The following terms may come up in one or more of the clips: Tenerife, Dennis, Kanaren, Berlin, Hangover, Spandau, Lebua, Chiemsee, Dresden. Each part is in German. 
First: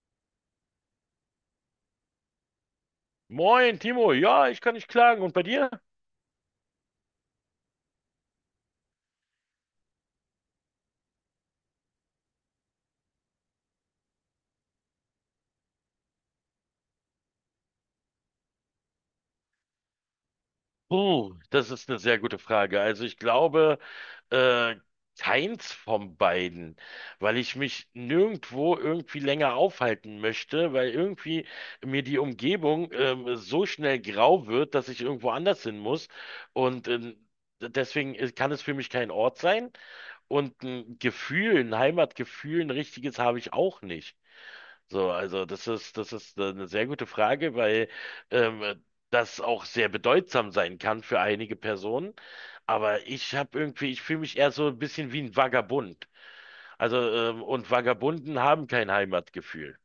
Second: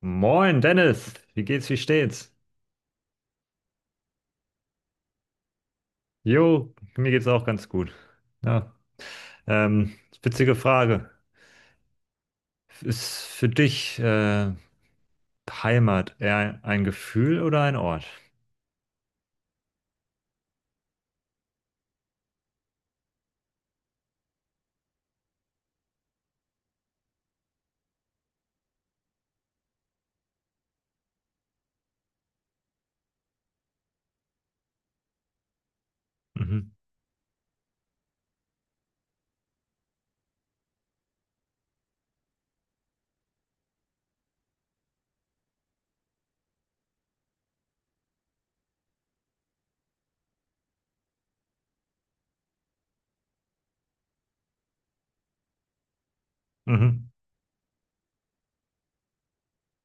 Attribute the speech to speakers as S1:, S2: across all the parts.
S1: Moin, Dennis. Wie geht's, wie steht's?
S2: Moin, Timo. Ja, ich kann nicht klagen. Und bei dir?
S1: Jo, mir geht's auch ganz gut. Ja. Ähm, Witzige Frage. Ist für dich Heimat eher ein Gefühl oder ein Ort?
S2: Puh, das ist eine sehr gute Frage. Also ich glaube, äh, keins von beiden, weil ich mich nirgendwo irgendwie länger aufhalten möchte, weil irgendwie mir die Umgebung, so schnell grau wird, dass ich irgendwo anders hin muss.
S1: Mhm.
S2: Und, deswegen kann es für mich kein Ort sein und ein Gefühl, ein Heimatgefühl, ein richtiges habe ich auch nicht. So, also das ist eine sehr gute Frage, weil ähm, das auch sehr bedeutsam sein kann für einige Personen. Aber ich habe irgendwie, ich fühle mich eher so ein bisschen wie ein Vagabund. Also,
S1: Mhm.
S2: und Vagabunden haben kein Heimatgefühl.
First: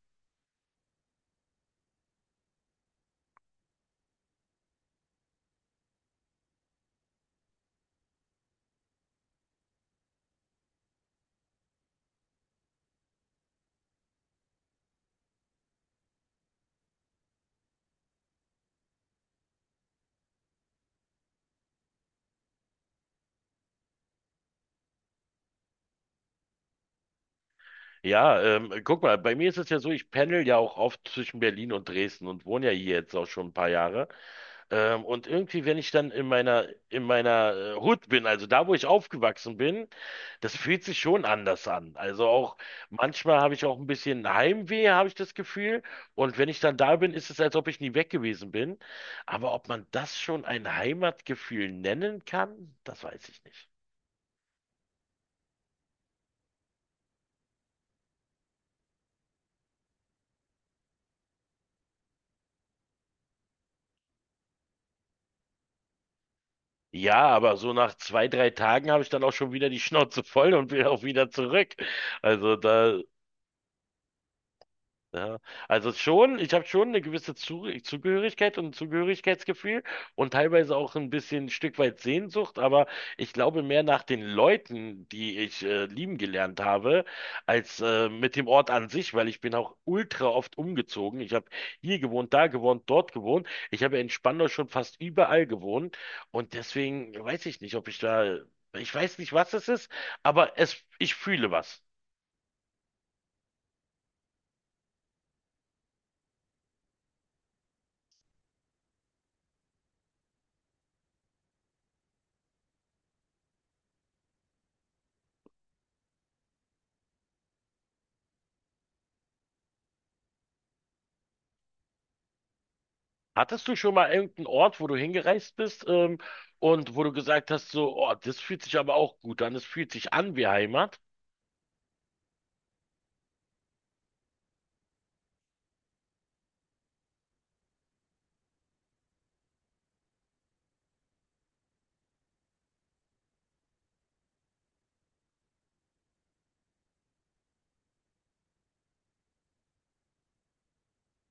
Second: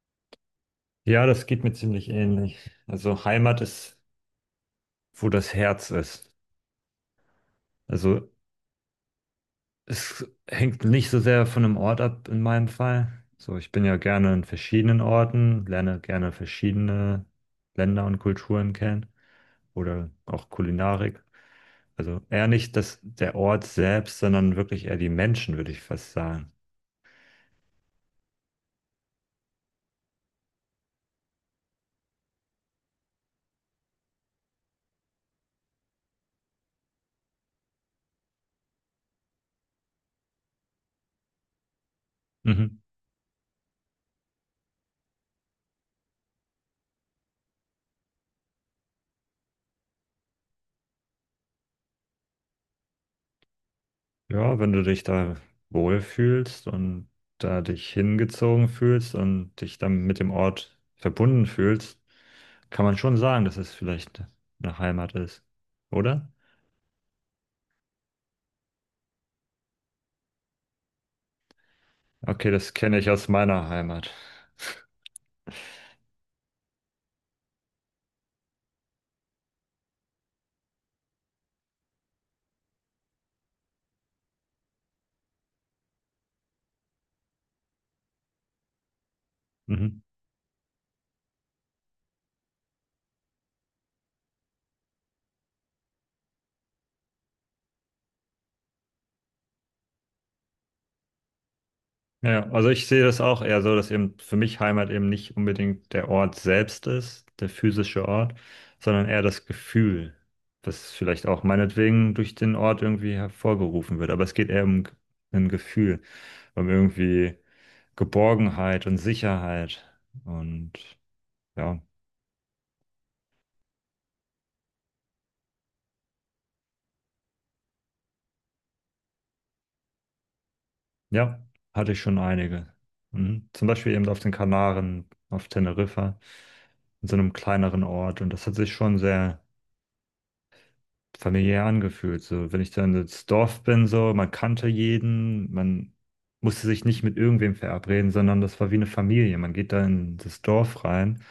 S1: Ja, das geht mir ziemlich ähnlich. Also Heimat ist, wo das Herz ist. Also es hängt nicht so sehr von einem Ort ab in meinem Fall. So, ich bin ja gerne in verschiedenen Orten, lerne gerne verschiedene Länder und Kulturen kennen, oder auch Kulinarik. Also eher nicht das, der Ort selbst, sondern wirklich eher die Menschen, würde ich fast sagen.
S2: Ja, guck mal, bei mir ist es ja so, ich pendel ja auch oft zwischen Berlin und Dresden und wohne ja hier jetzt auch schon ein paar Jahre. Und irgendwie, wenn ich dann in meiner Hood bin, also da, wo ich aufgewachsen bin, das fühlt sich schon anders an. Also auch
S1: Mhm.
S2: manchmal habe ich auch ein bisschen Heimweh, habe ich das Gefühl. Und wenn ich dann da bin, ist es, als ob ich nie weg gewesen bin. Aber ob man das schon ein Heimatgefühl nennen kann, das weiß ich nicht.
S1: Ja, wenn du dich da wohlfühlst und da dich hingezogen fühlst und dich dann mit dem Ort verbunden fühlst, kann man schon sagen, dass es vielleicht eine Heimat ist, oder?
S2: Ja, aber so nach 2, 3 Tagen habe ich dann auch schon wieder die Schnauze voll und will auch wieder zurück.
S1: Okay,
S2: Also
S1: das kenne
S2: da
S1: ich aus meiner Heimat.
S2: ja, also schon, ich habe schon eine gewisse Zu Zugehörigkeit und ein Zugehörigkeitsgefühl und teilweise auch ein bisschen ein Stück weit Sehnsucht, aber ich glaube mehr nach den Leuten, die ich lieben gelernt habe, als mit dem Ort an sich, weil ich bin auch
S1: Mhm.
S2: ultra oft umgezogen. Ich habe hier gewohnt, da gewohnt, dort gewohnt. Ich habe ja in Spandau schon fast überall gewohnt und deswegen weiß ich nicht, ob ich da, ich weiß nicht, was es ist, aber es, ich fühle was.
S1: Ja, ja, also ich sehe das auch eher so, dass eben für mich Heimat eben nicht unbedingt der Ort selbst ist, der physische Ort, sondern eher das Gefühl, das vielleicht auch meinetwegen durch den Ort irgendwie hervorgerufen wird. Aber es geht eher um ein Gefühl, um irgendwie Geborgenheit und Sicherheit. Und ja,
S2: Hattest du schon mal irgendeinen Ort, wo du hingereist bist, und wo du gesagt hast, so, oh, das fühlt sich aber auch gut an, das fühlt sich an wie Heimat?
S1: ja, hatte ich schon einige. Mhm. Zum Beispiel eben auf den Kanaren, auf Teneriffa, in so einem kleineren Ort. Und das hat sich schon sehr familiär angefühlt. So, wenn ich dann ins Dorf bin, so, man kannte jeden, man musste sich nicht mit irgendwem verabreden, sondern das war wie eine Familie. Man geht da in das Dorf rein,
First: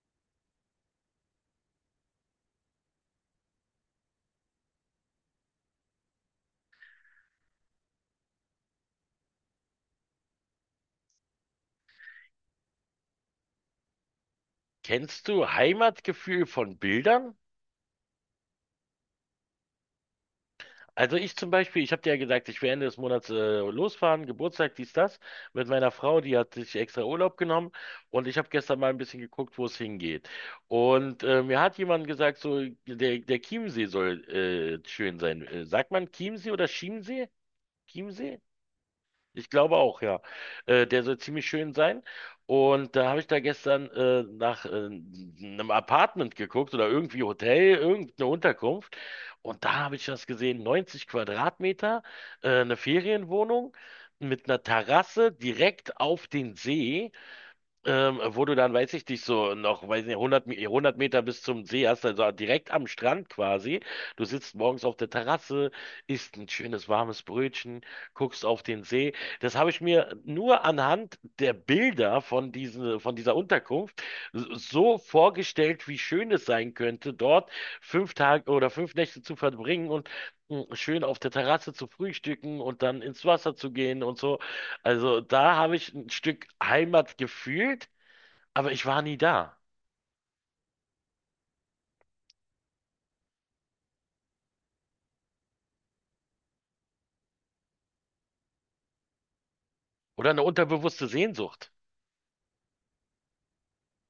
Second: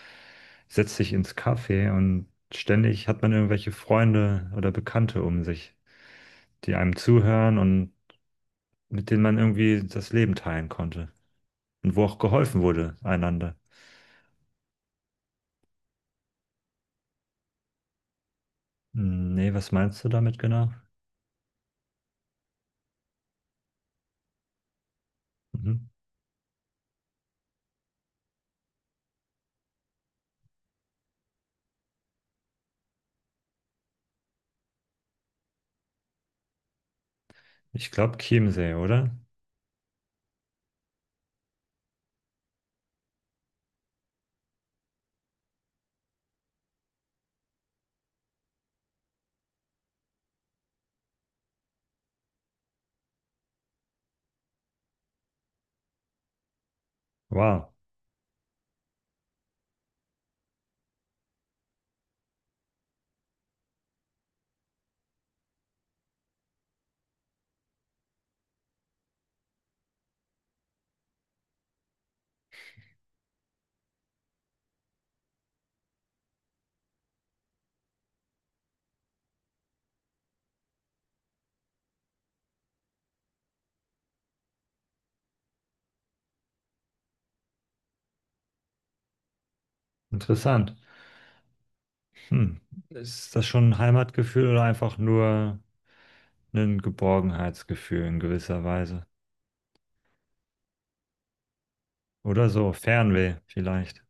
S1: setzt sich ins Café und ständig hat man irgendwelche Freunde oder Bekannte um sich, die einem zuhören und mit denen man irgendwie das Leben teilen konnte. Und wo auch geholfen wurde, einander.
S2: Kennst du Heimatgefühl von Bildern?
S1: Hm, nee, was meinst du damit genau?
S2: Also ich zum Beispiel, ich habe dir ja gesagt, ich will Ende des Monats losfahren, Geburtstag, dies, das, mit
S1: Mhm.
S2: meiner Frau, die hat sich extra Urlaub genommen und ich habe gestern mal ein bisschen geguckt, wo es hingeht. Und mir hat jemand gesagt, so, der Chiemsee soll schön sein. Sagt man Chiemsee oder Chiemsee?
S1: Ich glaube
S2: Chiemsee?
S1: Chiemsee, oder?
S2: Ich glaube auch, ja. Der soll ziemlich schön sein. Und da habe ich da gestern nach einem Apartment geguckt oder irgendwie Hotel, irgendeine Unterkunft. Und da habe ich das gesehen, 90 Quadratmeter, eine Ferienwohnung mit einer Terrasse direkt auf den See.
S1: Wow,
S2: Wo du dann, weiß ich nicht, so noch, weiß nicht, 100 Meter bis zum See hast, also direkt am Strand quasi. Du sitzt morgens auf der Terrasse, isst ein schönes warmes Brötchen, guckst auf den See. Das habe ich mir nur anhand der Bilder von dieser Unterkunft so vorgestellt, wie schön es sein könnte, dort 5 Tage oder 5 Nächte zu verbringen und schön auf der Terrasse zu frühstücken und dann ins Wasser zu gehen und so. Also da habe ich ein Stück Heimat gefühlt, aber ich war nie da.
S1: interessant. Hm. Ist das schon ein Heimatgefühl oder einfach nur ein Geborgenheitsgefühl in gewisser Weise?
S2: Oder eine unterbewusste Sehnsucht.
S1: Oder so, Fernweh vielleicht.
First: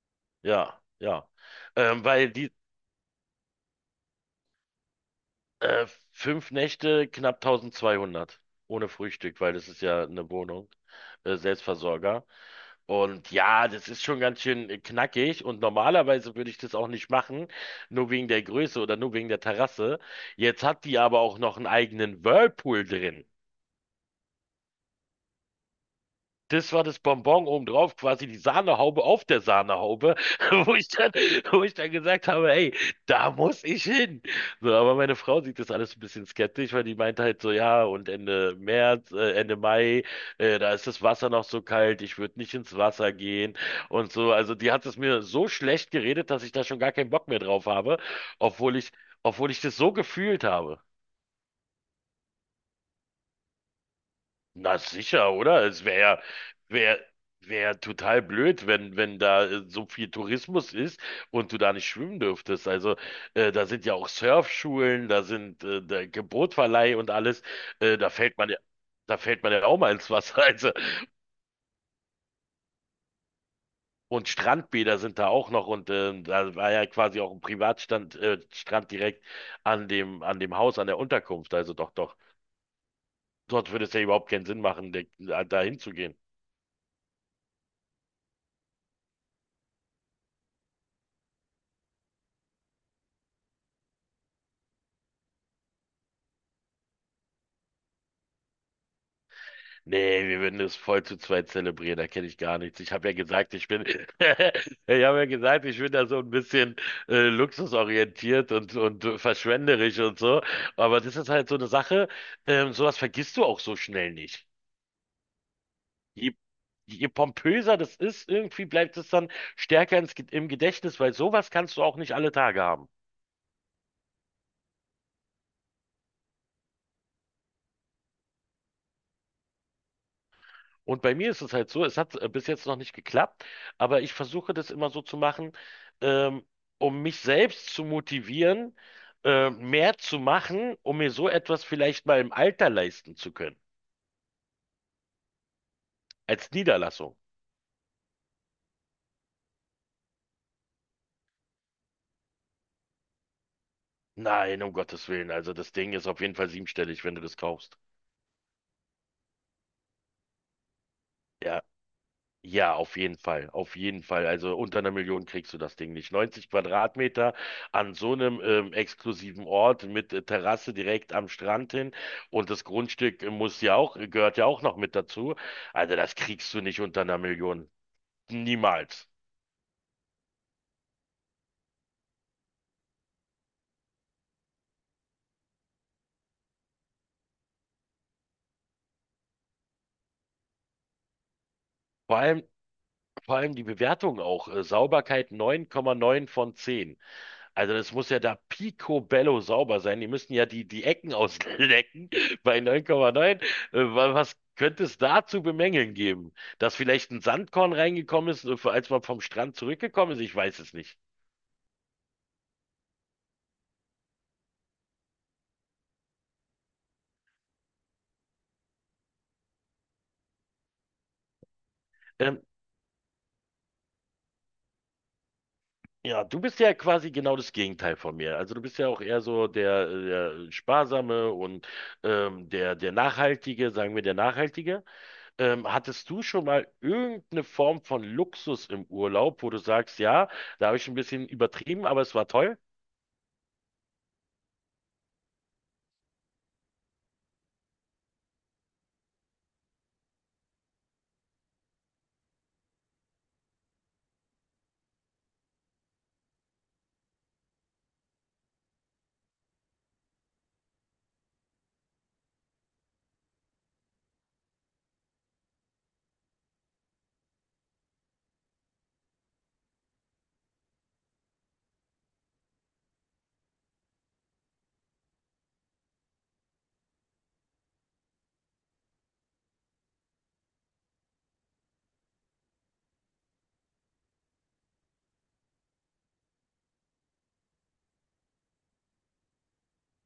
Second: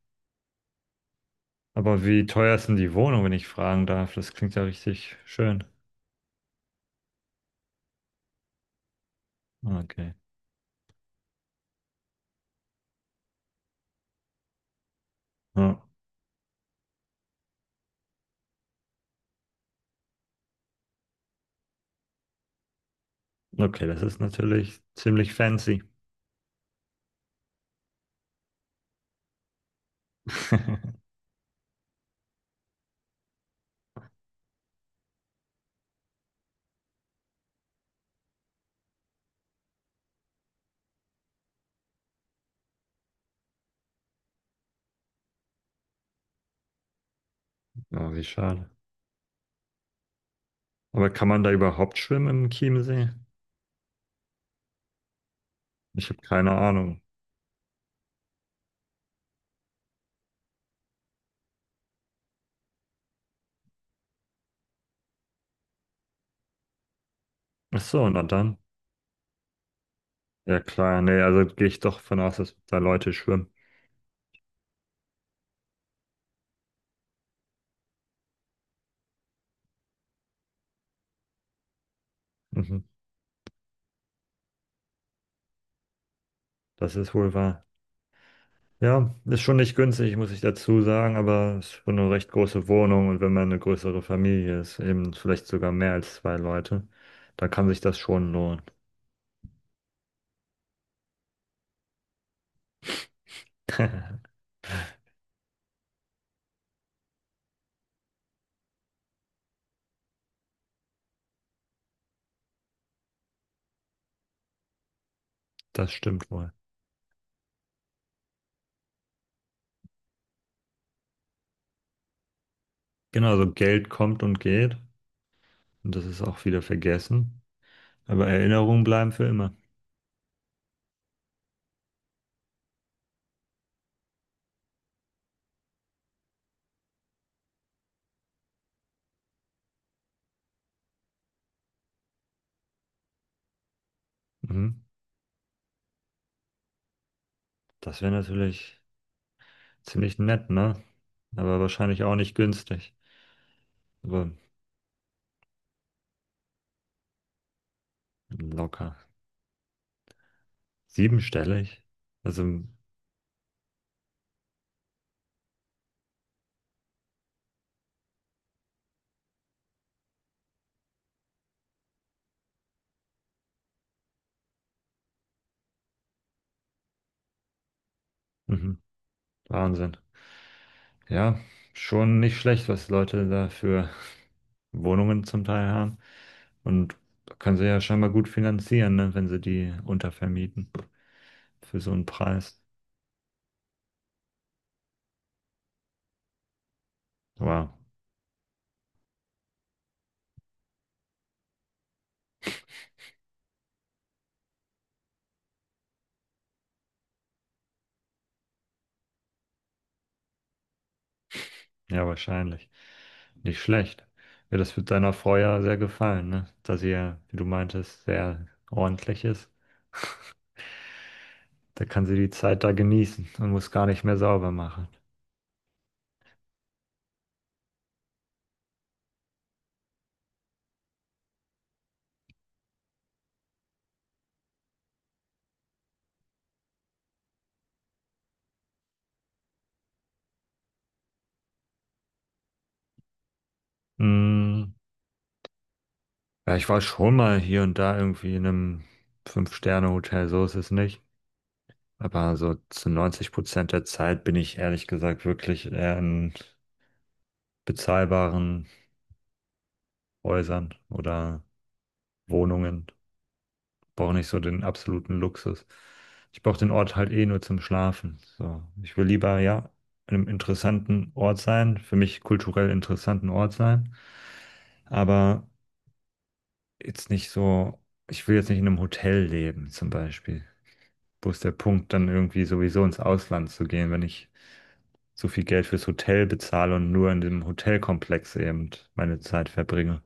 S2: Ja, ja.
S1: Aber
S2: Ähm,
S1: wie
S2: weil die
S1: teuer ist denn die Wohnung, wenn ich fragen darf? Das klingt ja richtig schön.
S2: äh, 5 Nächte knapp 1200 ohne Frühstück, weil das ist ja
S1: Okay.
S2: eine Wohnung, Selbstversorger. Und ja, das ist schon ganz schön knackig und
S1: Ja.
S2: normalerweise würde ich das auch nicht machen, nur wegen der Größe oder nur wegen der Terrasse. Jetzt hat die aber auch noch einen eigenen Whirlpool drin.
S1: Okay, das ist natürlich ziemlich fancy.
S2: Das war das Bonbon obendrauf, quasi die Sahnehaube auf der Sahnehaube, wo ich dann, wo ich dann gesagt habe, ey, da muss ich hin. So, aber meine Frau sieht das alles ein bisschen skeptisch, weil die meint halt so, ja, und Ende März, Ende Mai, da ist das Wasser noch so kalt, ich würde nicht ins Wasser gehen und so. Also die hat es mir so schlecht geredet, dass ich da schon gar keinen Bock mehr drauf habe,
S1: Oh, wie schade.
S2: obwohl ich, obwohl ich das so gefühlt habe.
S1: Aber kann man da überhaupt schwimmen im Chiemsee?
S2: Na sicher, oder? Es wäre
S1: Ich habe
S2: ja,
S1: keine Ahnung.
S2: wär, wär ja total blöd, wenn da so viel Tourismus ist und du da nicht schwimmen dürftest. Also da sind ja auch Surfschulen, da sind der Bootverleih und alles.
S1: Ach
S2: Äh,
S1: so,
S2: da
S1: na
S2: fällt man
S1: dann.
S2: ja, da fällt man ja auch mal ins Wasser.
S1: Ja
S2: Also,
S1: klar, nee, also gehe ich doch von aus, dass da Leute schwimmen.
S2: und Strandbäder sind da auch noch und da war ja quasi auch ein Strand direkt an dem Haus, an der Unterkunft. Also doch, doch.
S1: Mhm.
S2: Dort würde es ja überhaupt keinen Sinn machen, da hinzugehen.
S1: Das ist wohl wahr. Ja, ist schon nicht günstig, muss ich dazu sagen, aber es ist schon eine recht große Wohnung und wenn man eine größere Familie ist, eben vielleicht sogar mehr als zwei Leute, dann kann sich das schon lohnen.
S2: Nee, wir würden es voll zu zweit zelebrieren, da kenne ich gar nichts. Ich habe ja gesagt, ich bin, Ich habe ja gesagt, ich bin da so ein bisschen luxusorientiert und verschwenderisch und so. Aber das ist halt so eine Sache, sowas vergisst du auch so schnell nicht.
S1: Das stimmt
S2: Je,
S1: wohl.
S2: je pompöser das ist, irgendwie bleibt es dann stärker im Gedächtnis, weil sowas kannst du auch nicht alle Tage haben.
S1: Genau, also Geld kommt und geht und das ist auch wieder vergessen, aber Erinnerungen bleiben für immer.
S2: Und bei mir ist es halt so, es hat bis jetzt noch nicht geklappt, aber ich versuche das immer so zu machen, ähm, um mich selbst zu motivieren, mehr zu machen, um mir so etwas vielleicht mal im Alter leisten zu können,
S1: Mhm.
S2: als Niederlassung.
S1: Das wäre natürlich ziemlich nett, ne? Aber wahrscheinlich auch nicht günstig, aber
S2: Nein, um Gottes Willen, also das Ding ist auf jeden Fall siebenstellig, wenn du das kaufst.
S1: locker.
S2: Ja,
S1: Siebenstellig? Also,
S2: ja, auf jeden Fall, auf jeden Fall. Also unter einer Million kriegst du das Ding nicht. 90 Quadratmeter an so einem exklusiven Ort mit Terrasse direkt am Strand hin und das Grundstück muss ja auch, gehört ja auch noch mit dazu. Also das kriegst du nicht unter einer Million.
S1: mhm.
S2: Niemals.
S1: Wahnsinn. Ja, schon nicht schlecht, was Leute da für Wohnungen zum Teil haben. Und können sie ja scheinbar gut finanzieren, ne, wenn sie die untervermieten für so einen
S2: Vor allem,
S1: Preis.
S2: vor allem die Bewertung auch. Sauberkeit 9,9 von 10.
S1: Wow,
S2: Also das muss ja da picobello sauber sein. Die müssen ja die Ecken auslecken bei 9,9. Was könnte es da zu bemängeln geben? Dass vielleicht ein Sandkorn reingekommen ist, als man vom Strand zurückgekommen ist? Ich weiß es nicht.
S1: ja, wahrscheinlich. Nicht schlecht. Ja, das wird deiner Frau ja sehr gefallen, ne? Da sie ja, wie du meintest, sehr ordentlich ist. Da kann sie die
S2: Ähm,
S1: Zeit da genießen und muss gar nicht mehr sauber machen.
S2: ja, du bist ja quasi genau das Gegenteil von mir. Also du bist ja auch eher so der Sparsame und der Nachhaltige, sagen wir der Nachhaltige. Hattest du schon mal irgendeine Form von Luxus im Urlaub, wo du sagst, ja, da habe ich ein bisschen übertrieben, aber es war toll?
S1: Mm, ja, ich war schon mal hier und da irgendwie in einem Fünf-Sterne-Hotel, so ist es nicht. Aber so zu 90% der Zeit bin ich ehrlich gesagt wirklich eher in bezahlbaren Häusern oder Wohnungen. Brauche nicht so den absoluten Luxus. Ich brauche den Ort halt eh nur zum Schlafen. So, ich will lieber, ja, in einem interessanten Ort sein, für mich kulturell interessanten Ort sein, aber jetzt nicht so, ich will jetzt nicht in einem Hotel leben, zum Beispiel. Wo ist der Punkt, dann irgendwie sowieso ins Ausland zu gehen, wenn ich so viel Geld fürs Hotel bezahle und nur in dem Hotelkomplex eben meine Zeit verbringe.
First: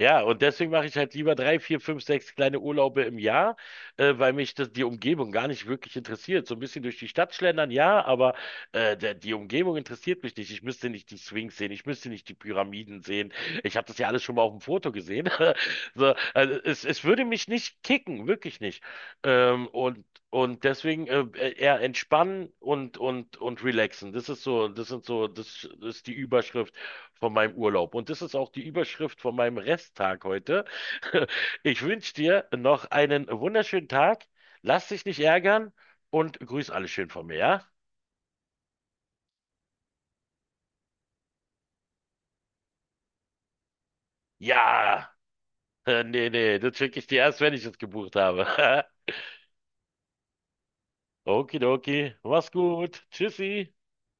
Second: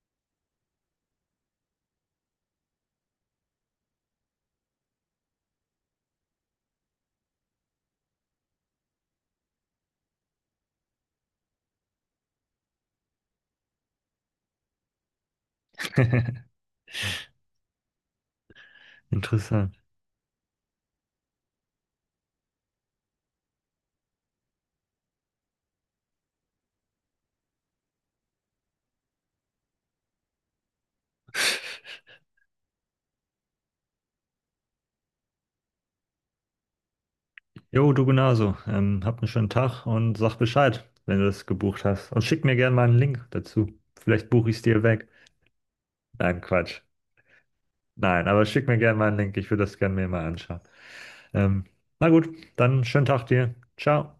S2: Ja, und deswegen mache ich halt lieber drei, vier, fünf, sechs kleine Urlaube im Jahr, weil mich das, die Umgebung gar nicht wirklich interessiert. So ein bisschen durch die Stadt schlendern, ja, aber die Umgebung interessiert mich nicht. Ich müsste nicht die Sphinx sehen, ich müsste nicht die Pyramiden sehen. Ich habe das ja alles schon mal auf dem Foto gesehen. So, also es würde mich nicht kicken, wirklich nicht. Ähm,
S1: Interessant.
S2: und Und deswegen eher entspannen und und relaxen. Das ist so, das sind so, das ist die Überschrift von meinem Urlaub. Und das ist auch die Überschrift von meinem Resttag heute. Ich wünsche dir noch einen wunderschönen Tag. Lass dich nicht ärgern und grüß alle schön von mir, ja?
S1: Jo, du genauso. Hab einen schönen Tag und sag Bescheid, wenn du das gebucht hast. Und schick mir gerne mal einen Link dazu. Vielleicht buche ich es dir weg.
S2: Ja, nee,
S1: Nein,
S2: nee, das
S1: Quatsch.
S2: schicke ich dir erst, wenn ich es gebucht
S1: Nein, aber
S2: habe.
S1: schick mir gerne mal einen Link. Ich würde das gerne mir mal anschauen. Ähm,
S2: Okidoki,
S1: na gut,
S2: mach's
S1: dann
S2: gut.
S1: schönen Tag
S2: Tschüssi.
S1: dir. Ciao.